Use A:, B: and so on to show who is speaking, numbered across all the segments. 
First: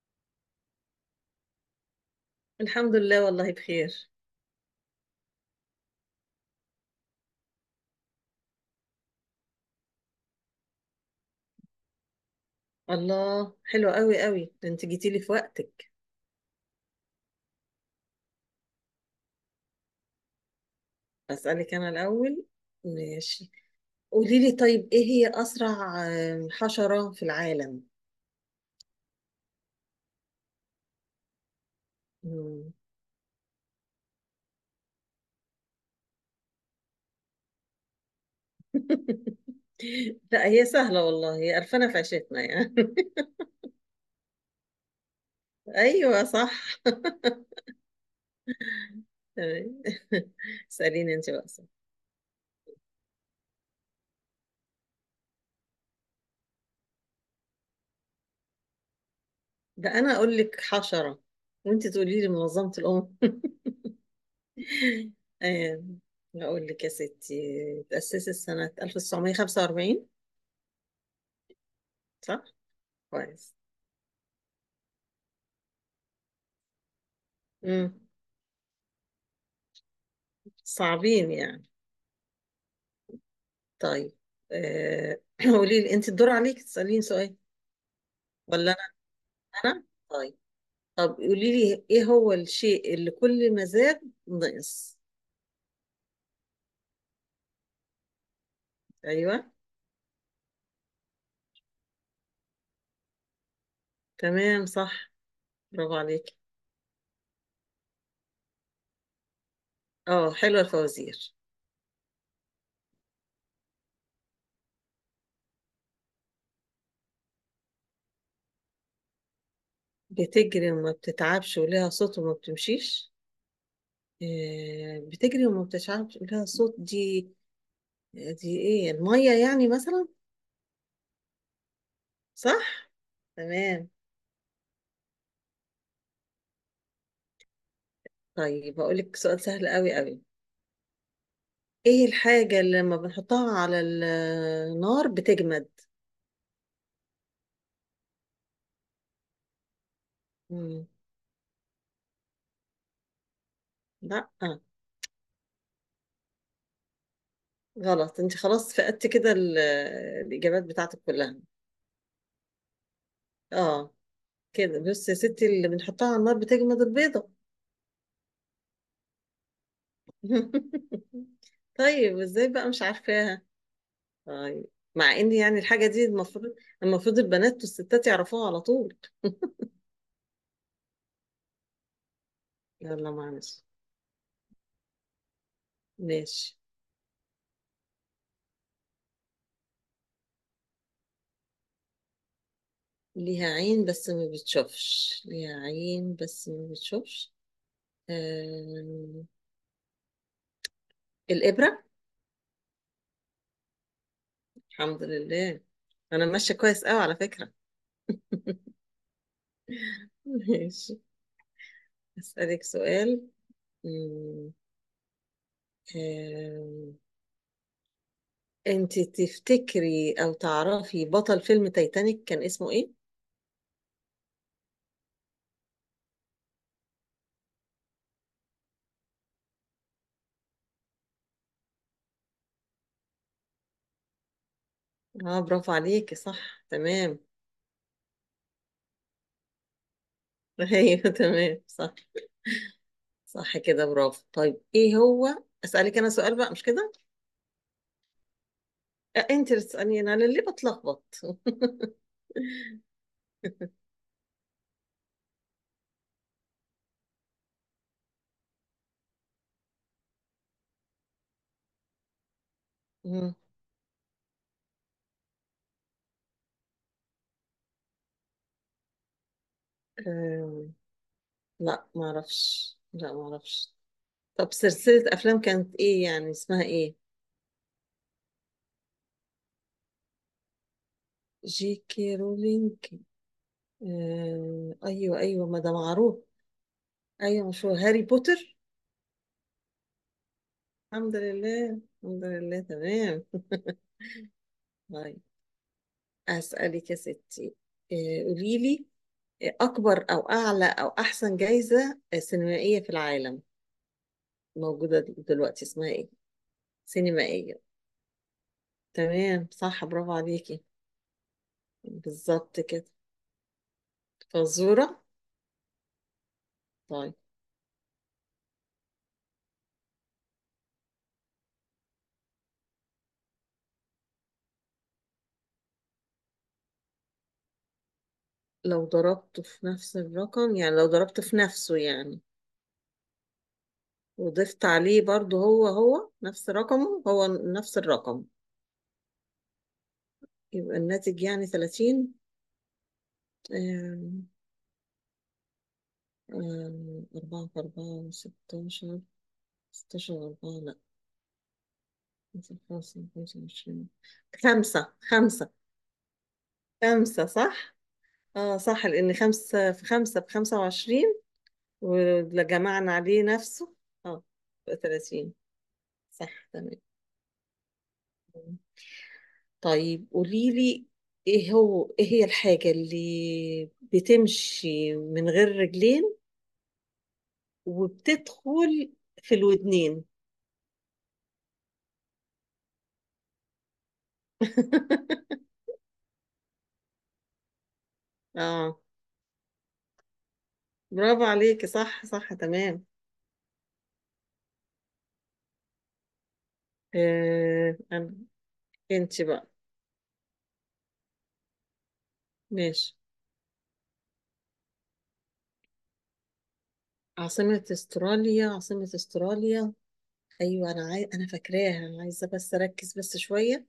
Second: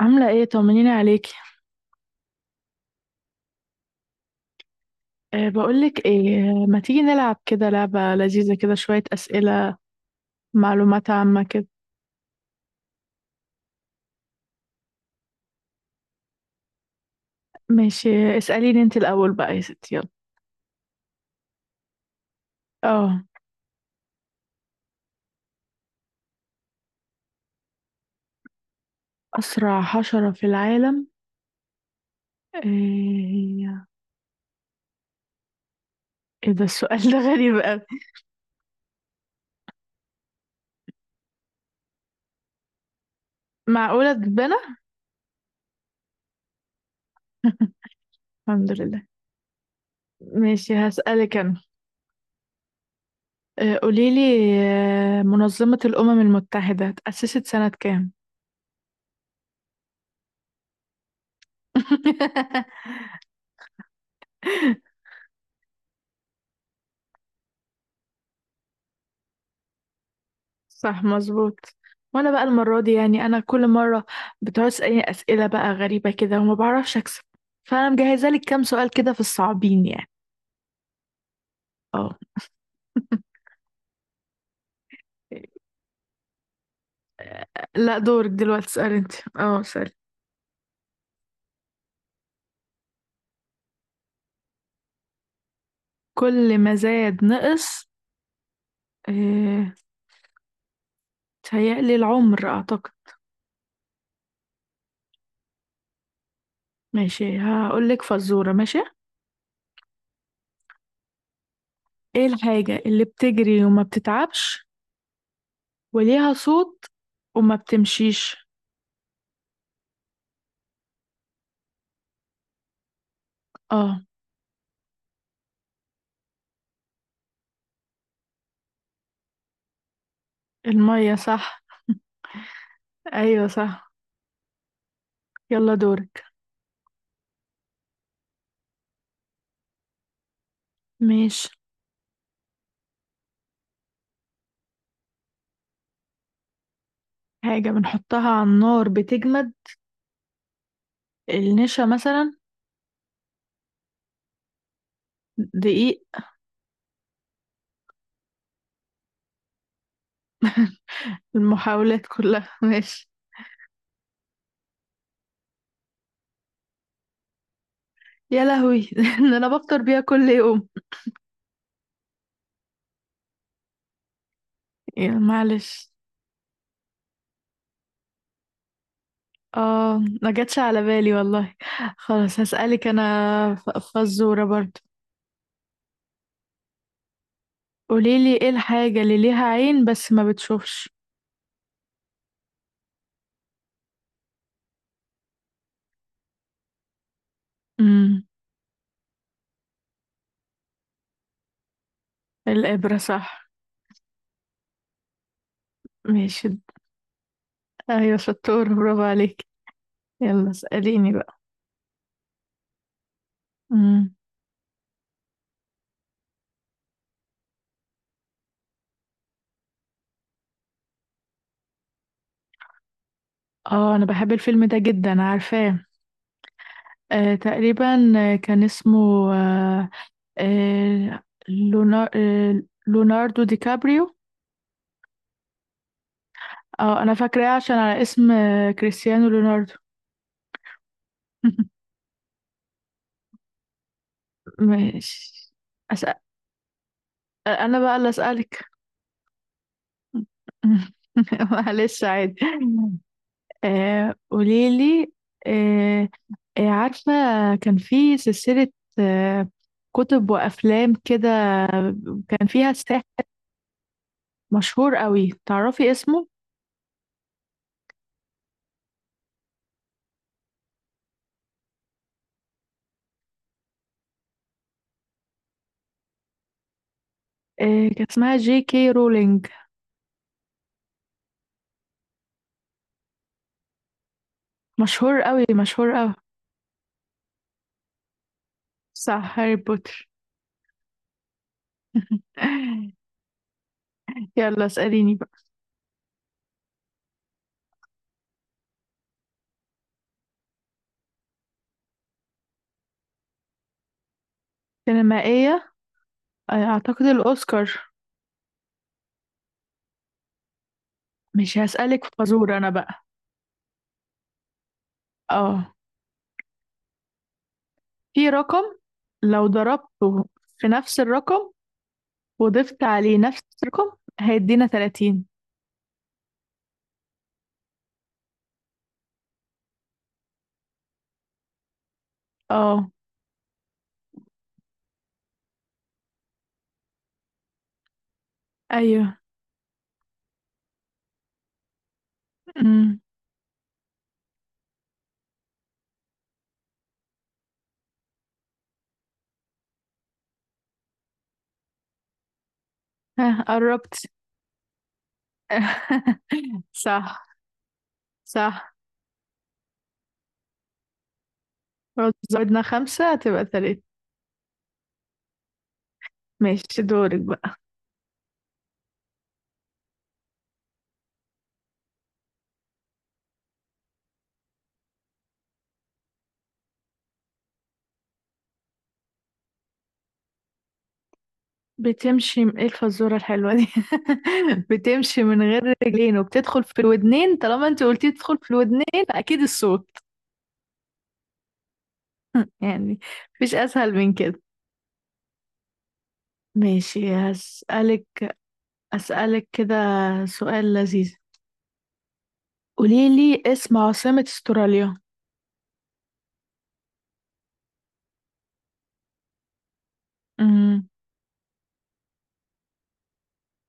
A: عاملة ايه؟ طمنيني عليكي.
B: الحمد لله والله بخير.
A: بقولك ايه؟ ما تيجي نلعب كده لعبة لذيذة كده، شوية أسئلة معلومات عامة كده.
B: الله، حلو قوي قوي، ده انت جيتي لي في وقتك.
A: ماشي، اسأليني انت الأول بقى يا ستي، يلا.
B: اسالك انا الاول.
A: اه.
B: ماشي. قولي لي طيب، ايه هي اسرع حشرة في العالم؟
A: أسرع حشرة في العالم؟
B: مم.
A: ايه؟ ايه ده السؤال ده؟ غريب أوي.
B: لا، هي سهلة والله، هي قرفانة في عيشتنا يعني.
A: معقولة تتبنى؟
B: ايوه صح.
A: الحمد لله.
B: تمام.
A: ماشي،
B: اساليني انت
A: هسألك
B: بقى.
A: أنا. قوليلي. منظمة الأمم المتحدة اتأسست سنة كام؟
B: ده انا اقول لك حشرة وانت تقولي لي منظمة الامم. آه، اقول لك يا ستي تأسست سنة 1945.
A: صح، مظبوط. وانا بقى
B: صح،
A: المرة دي يعني، انا
B: كويس.
A: كل مرة بتقعد تسألني اسئلة بقى غريبة كده وما بعرفش اكسب، فانا
B: امم،
A: مجهزة لك كام سؤال كده في الصعبين يعني.
B: صعبين يعني؟
A: اه.
B: طيب. قولي لي انت، الدور عليك تسأليني سؤال،
A: لا، دورك دلوقتي،
B: ولا
A: اسأل انت. اه،
B: انا؟
A: اسأل.
B: طيب. طب قولي لي، ايه هو الشيء اللي كل ما زاد نقص؟
A: كل ما زاد نقص؟
B: ايوه
A: اه، تهيألي العمر اعتقد.
B: تمام صح، برافو عليك.
A: ماشي، هقول لك فزورة. ماشي،
B: اه حلوه الفوازير.
A: ايه الحاجة اللي بتجري وما بتتعبش وليها صوت وما بتمشيش؟
B: بتجري وما بتتعبش ولها صوت وما بتمشيش؟
A: اه.
B: بتجري وما بتتعبش ولها صوت، دي ايه؟ الميه يعني مثلا.
A: المية صح.
B: صح.
A: ايوه
B: تمام.
A: صح. يلا دورك.
B: طيب، اقول لك سؤال سهل قوي قوي.
A: ماشي.
B: ايه الحاجة اللي لما بنحطها على النار بتجمد؟
A: حاجة بنحطها على النار بتجمد؟
B: مم.
A: النشا مثلا.
B: لا. آه.
A: دقيق.
B: غلط. انت خلاص، فقدت كده الإجابات بتاعتك كلها.
A: المحاولات كلها. ماشي.
B: اه كده، بص يا ستي، اللي بنحطها على النار بتجمد البيضة.
A: يا لهوي! ده انا بفطر بيها كل يوم.
B: طيب ازاي بقى مش عارفاها؟ طيب،
A: يا
B: مع ان يعني الحاجة
A: معلش،
B: دي المفروض، المفروض البنات والستات يعرفوها على طول.
A: اه، ما جاتش على بالي والله. خلاص، هسألك
B: يلا
A: انا
B: معلش.
A: فزورة برضو.
B: ماشي.
A: قوليلي، ايه الحاجة اللي ليها عين بس ما بتشوفش؟
B: ليها عين بس ما بتشوفش، ليها عين بس ما بتشوفش.
A: امم.
B: آه... الإبرة.
A: الإبرة صح.
B: الحمد لله. انا
A: ماشي.
B: ماشيه كويس قوي على فكره.
A: ايوه شطورة، برافو عليك. يلا
B: ماشي.
A: اسأليني بقى.
B: اسالك سؤال.
A: امم.
B: مم. آم، انت تفتكري او تعرفي بطل فيلم تايتانيك كان اسمه ايه؟
A: اه، انا بحب الفيلم ده جدا، عارفاه. تقريبا آه، كان اسمه آه، آه، لونا- آه، ليوناردو دي كابريو.
B: اه برافو عليكي، صح
A: اه، انا
B: تمام.
A: فاكراه عشان على اسم كريستيانو ليوناردو.
B: ايوه تمام صح. صح كده، برافو. طيب ايه هو؟
A: ماشي.
B: اسالك انا
A: أسأل.
B: سؤال بقى، مش كده؟
A: انا بقى اللي اسالك.
B: انت اللي تساليني انا، ليه بتلخبط؟
A: معلش، عادي. قوليلي، آه، عارفة كان في سلسلة آه، كتب وأفلام كده، كان فيها ساحر
B: مم.
A: مشهور قوي، تعرفي اسمه؟
B: آم، لا ما اعرفش، لا ما اعرفش. طب، سلسله افلام كانت ايه، يعني اسمها ايه؟
A: إيه، كان اسمها J. K. Rowling.
B: جي كي رولينج؟ آه
A: مشهور
B: ايوه
A: قوي،
B: ايوه، ما ده
A: مشهور قوي.
B: معروف. ايوه مشهور، هاري بوتر.
A: صح، هاري بوتر.
B: الحمد لله. الحمد لله تمام.
A: يلا اسأليني
B: طيب،
A: بقى.
B: اسالك يا ستي. آه قولي لي، اكبر او اعلى او احسن جائزه سينمائيه في العالم موجوده دلوقتي
A: سينمائية،
B: اسمها ايه؟
A: أعتقد
B: سينمائيه.
A: الأوسكار.
B: تمام صح، برافو عليكي.
A: مش هسألك في فزور
B: بالظبط
A: أنا
B: كده،
A: بقى؟
B: فزوره.
A: اه.
B: طيب.
A: في رقم، لو ضربته في نفس الرقم وضفت عليه نفس الرقم هيدينا 30.
B: لو ضربته في نفس الرقم يعني، لو ضربته في نفسه يعني
A: اه.
B: وضفت عليه برضو هو هو نفس رقمه، هو نفس الرقم،
A: أيوه.
B: يبقى الناتج يعني 30.
A: أمم،
B: آم، أربعة في أربعة ستاشر. ستاشر أربعة، لأ. خمسة في خمسة، خمسة
A: ها
B: وعشرين.
A: قربت.
B: خمسة خمسة.
A: صح،
B: خمسة، صح؟ اه
A: صح.
B: صح، لأن خمسة في خمسة بخمسة وعشرين،
A: لو
B: ولو
A: زودنا
B: جمعنا
A: خمسة
B: عليه
A: هتبقى
B: نفسه،
A: تلاتة.
B: اه، بقى تلاتين. صح تمام.
A: ماشي، دورك.
B: طيب قولي لي، ايه هي الحاجة اللي بتمشي من غير رجلين وبتدخل في الودنين؟
A: ايه الفزورة الحلوة دي؟ بتمشي من غير رجلين وبتدخل في الودنين؟ طالما انت قلتي تدخل في
B: اه
A: الودنين، اكيد الصوت
B: برافو عليكي، صح صح تمام.
A: يعني، مفيش اسهل من كده. ماشي،
B: آه انا انت
A: أسألك
B: بقى.
A: كده سؤال لذيذ.
B: ماشي.
A: قوليلي اسم عاصمة استراليا.
B: عاصمة استراليا، عاصمة استراليا. ايوه انا
A: امم
B: انا فاكراها، انا عايزة بس اركز بس شوية.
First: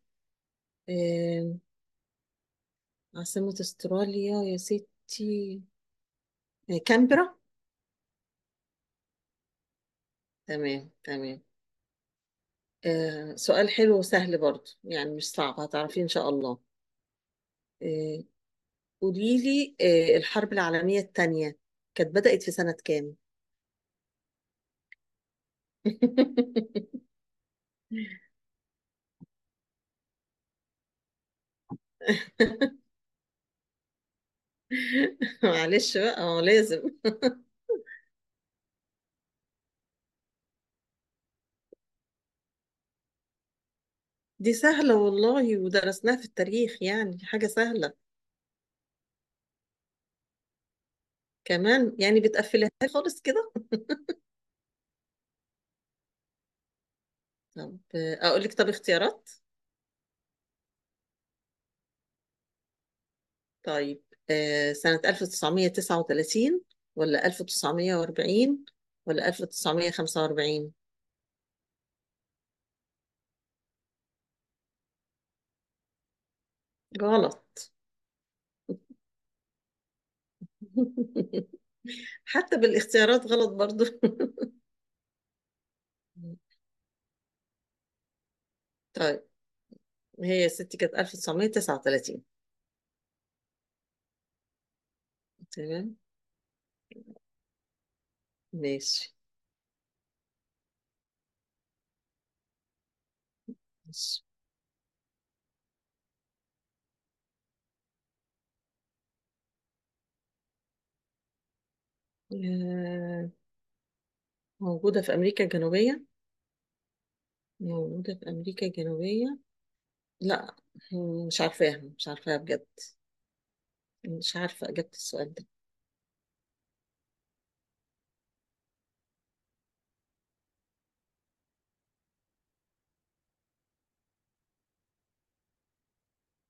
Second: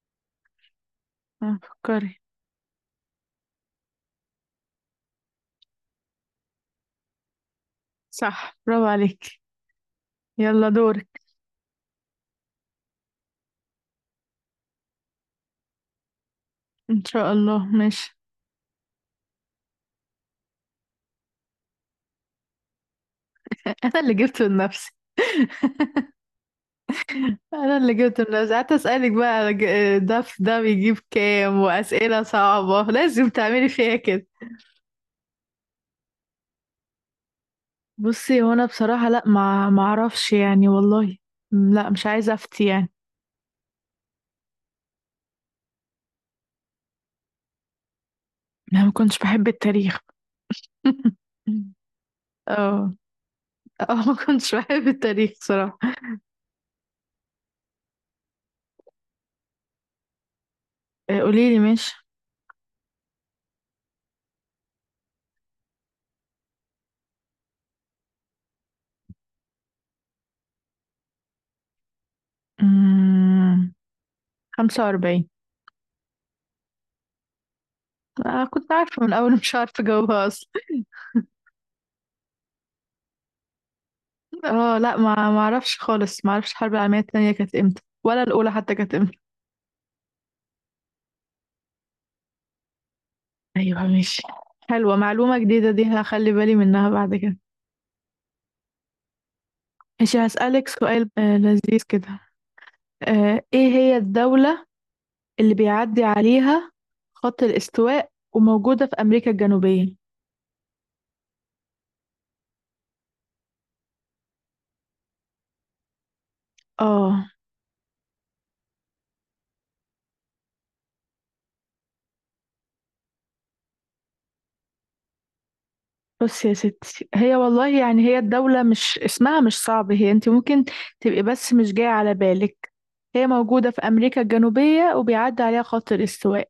B: آه،
A: فكري.
B: عاصمة استراليا يا ستي، كامبرا.
A: صح، برافو عليك. يلا
B: تمام
A: دورك.
B: تمام. سؤال حلو وسهل برضو يعني مش صعب، هتعرفيه إن شاء الله.
A: ان شاء الله، ماشي.
B: آه، قوليلي، الحرب العالمية التانية كانت بدأت في سنة كام؟
A: انا اللي جبته لنفسي. انا اللي جبت الناس قعدت اسالك بقى على ده، في ده بيجيب كام واسئله صعبه؟ لازم تعملي فيها كده.
B: معلش بقى، هو لازم.
A: بصي هو انا بصراحه، لا، ما اعرفش يعني والله. لا، مش عايزه افتي يعني.
B: دي سهلة والله، ودرسناها في التاريخ يعني حاجة سهلة.
A: انا ما كنتش بحب التاريخ.
B: كمان يعني بتقفلها
A: اه،
B: خالص كده.
A: اه، ما كنتش بحب التاريخ صراحه.
B: طب أقول لك طب اختيارات.
A: قولي لي ماشي.
B: طيب، سنة 1939 ولا 1940 ولا 1945؟
A: أمم، 45.
B: غلط.
A: كنت عارفه من الاول، مش عارفه اجاوبها اصلا.
B: حتى بالاختيارات غلط برضو.
A: اه، لا، ما اعرفش خالص، ما اعرفش الحرب العالميه الثانيه كانت امتى ولا الاولى حتى كانت.
B: طيب، هي يا ستي كانت 1939.
A: ايوه ماشي. حلوة معلومة جديدة دي،
B: تمام.
A: هخلي بالي منها بعد كده.
B: ماشي
A: ماشي، هسألك سؤال لذيذ كده. ايه هي
B: ماشي.
A: الدولة اللي بيعدي عليها خط الاستواء وموجودة في أمريكا الجنوبية؟
B: آه، موجودة في أمريكا الجنوبية،
A: اه.
B: موجودة في أمريكا الجنوبية؟ لا. مش عارفاها، مش عارفاها بجد. مش عارفة إجابة السؤال ده.
A: بص يا ستي، هي والله يعني، هي الدولة مش اسمها مش صعب، هي انت ممكن تبقي بس مش جاية على بالك. هي موجودة في أمريكا الجنوبية وبيعدي عليها خط الاستواء.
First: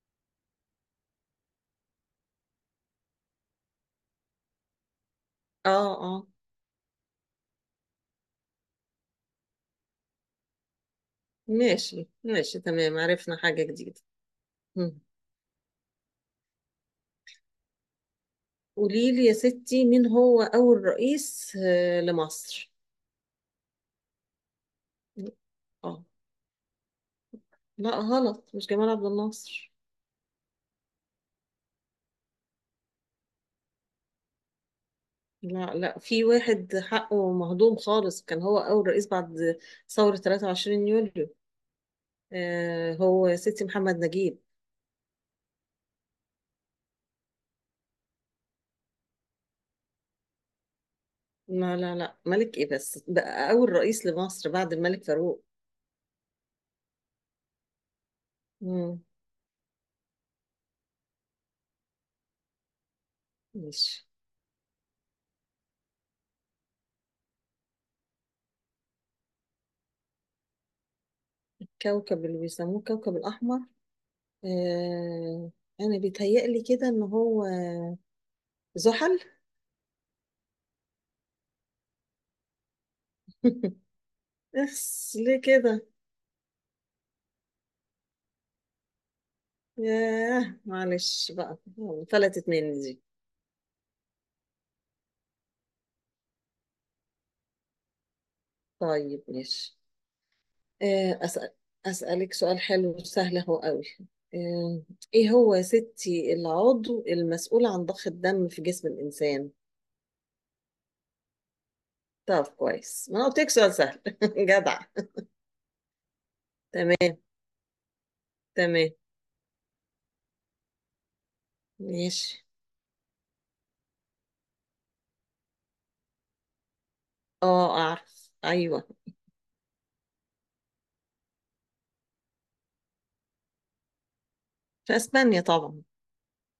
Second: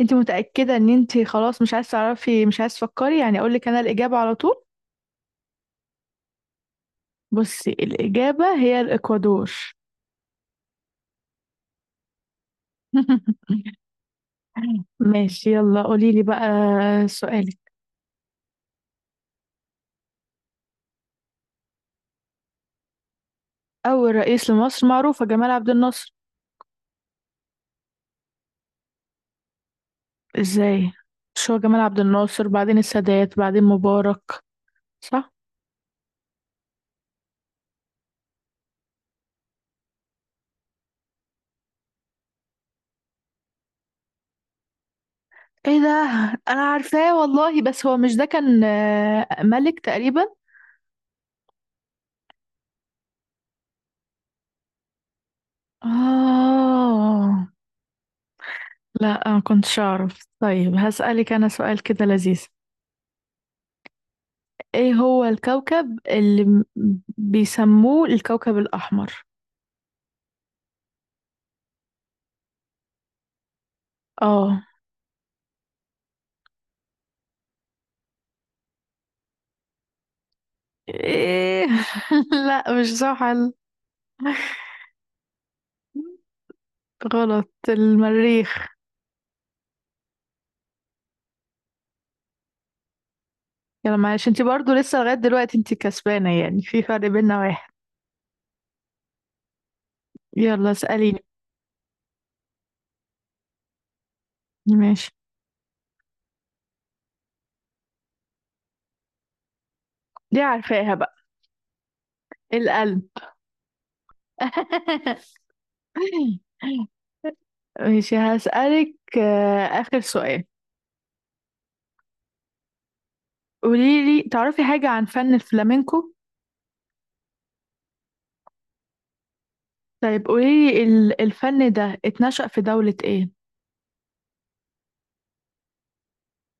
A: انت متأكدة ان انت خلاص مش عايز تعرفي، مش عايز تفكري، يعني اقولك انا الإجابة على طول؟
B: اه اه.
A: بصي، الإجابة هي الإكوادور.
B: ماشي ماشي، تمام. عرفنا حاجة جديدة. مم.
A: ماشي. يلا قولي لي بقى سؤالك.
B: قولي لي يا ستي، مين هو أول رئيس لمصر؟
A: أول رئيس لمصر معروفة، جمال عبد
B: اه.
A: الناصر.
B: لا غلط، مش جمال عبد الناصر.
A: إزاي؟ مش هو جمال عبد الناصر بعدين السادات بعدين مبارك؟ صح؟
B: لا لا، في واحد حقه مهضوم خالص، كان هو أول رئيس بعد ثورة 23 يوليو. آه، هو يا ستي محمد نجيب.
A: إيه ده؟ أنا عارفاه والله، بس هو مش ده كان ملك تقريبا؟
B: لا لا لا، ملك إيه؟ بس بقى أول رئيس لمصر بعد الملك فاروق.
A: آه،
B: مم.
A: لا أنا كنتش أعرف. طيب هسألك أنا سؤال كده لذيذ.
B: ماشي.
A: إيه هو الكوكب اللي بيسموه الكوكب الأحمر؟
B: كوكب اللي بيسموه الكوكب الأحمر.
A: اه.
B: آه، أنا بيتهيألي كده إن هو زحل.
A: ايه؟ لا، مش زحل.
B: بس ليه كده؟
A: غلط. المريخ.
B: ياه معلش بقى، فلتت مني دي.
A: يلا معلش، انت برضو لسه لغاية دلوقتي انت كسبانة، يعني في فرق بيننا واحد.
B: طيب ماشي.
A: يلا اسأليني.
B: أسأل. أسألك سؤال حلو وسهل أهو قوي. آه،
A: ماشي،
B: إيه هو يا ستي العضو المسؤول عن ضخ الدم في جسم الإنسان؟
A: دي عارفاها بقى.
B: طب
A: القلب.
B: كويس، ما أنا قلت لك سؤال سهل. جدع. تمام
A: ماشي،
B: تمام.
A: هسألك آخر سؤال.
B: ماشي.
A: قوليلي، تعرفي حاجة عن فن الفلامينكو؟
B: أه أعرف أيوه.
A: طيب، قوليلي الفن ده اتنشأ في دولة ايه؟
B: في أسبانيا طبعا.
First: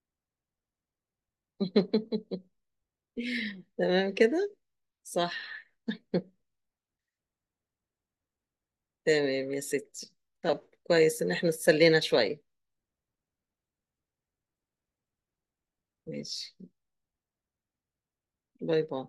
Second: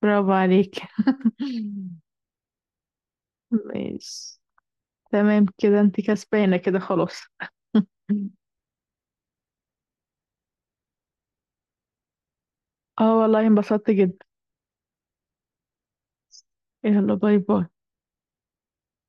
A: برافو عليك.
B: تمام كده،
A: ماشي. تمام
B: صح.
A: كده، انت كسبانة كده خلاص.
B: تمام يا ستي. طب كويس إن إحنا اتسلينا شوية.
A: اه والله انبسطت جدا.
B: ماشي.
A: يلا، باي باي.
B: باي باي.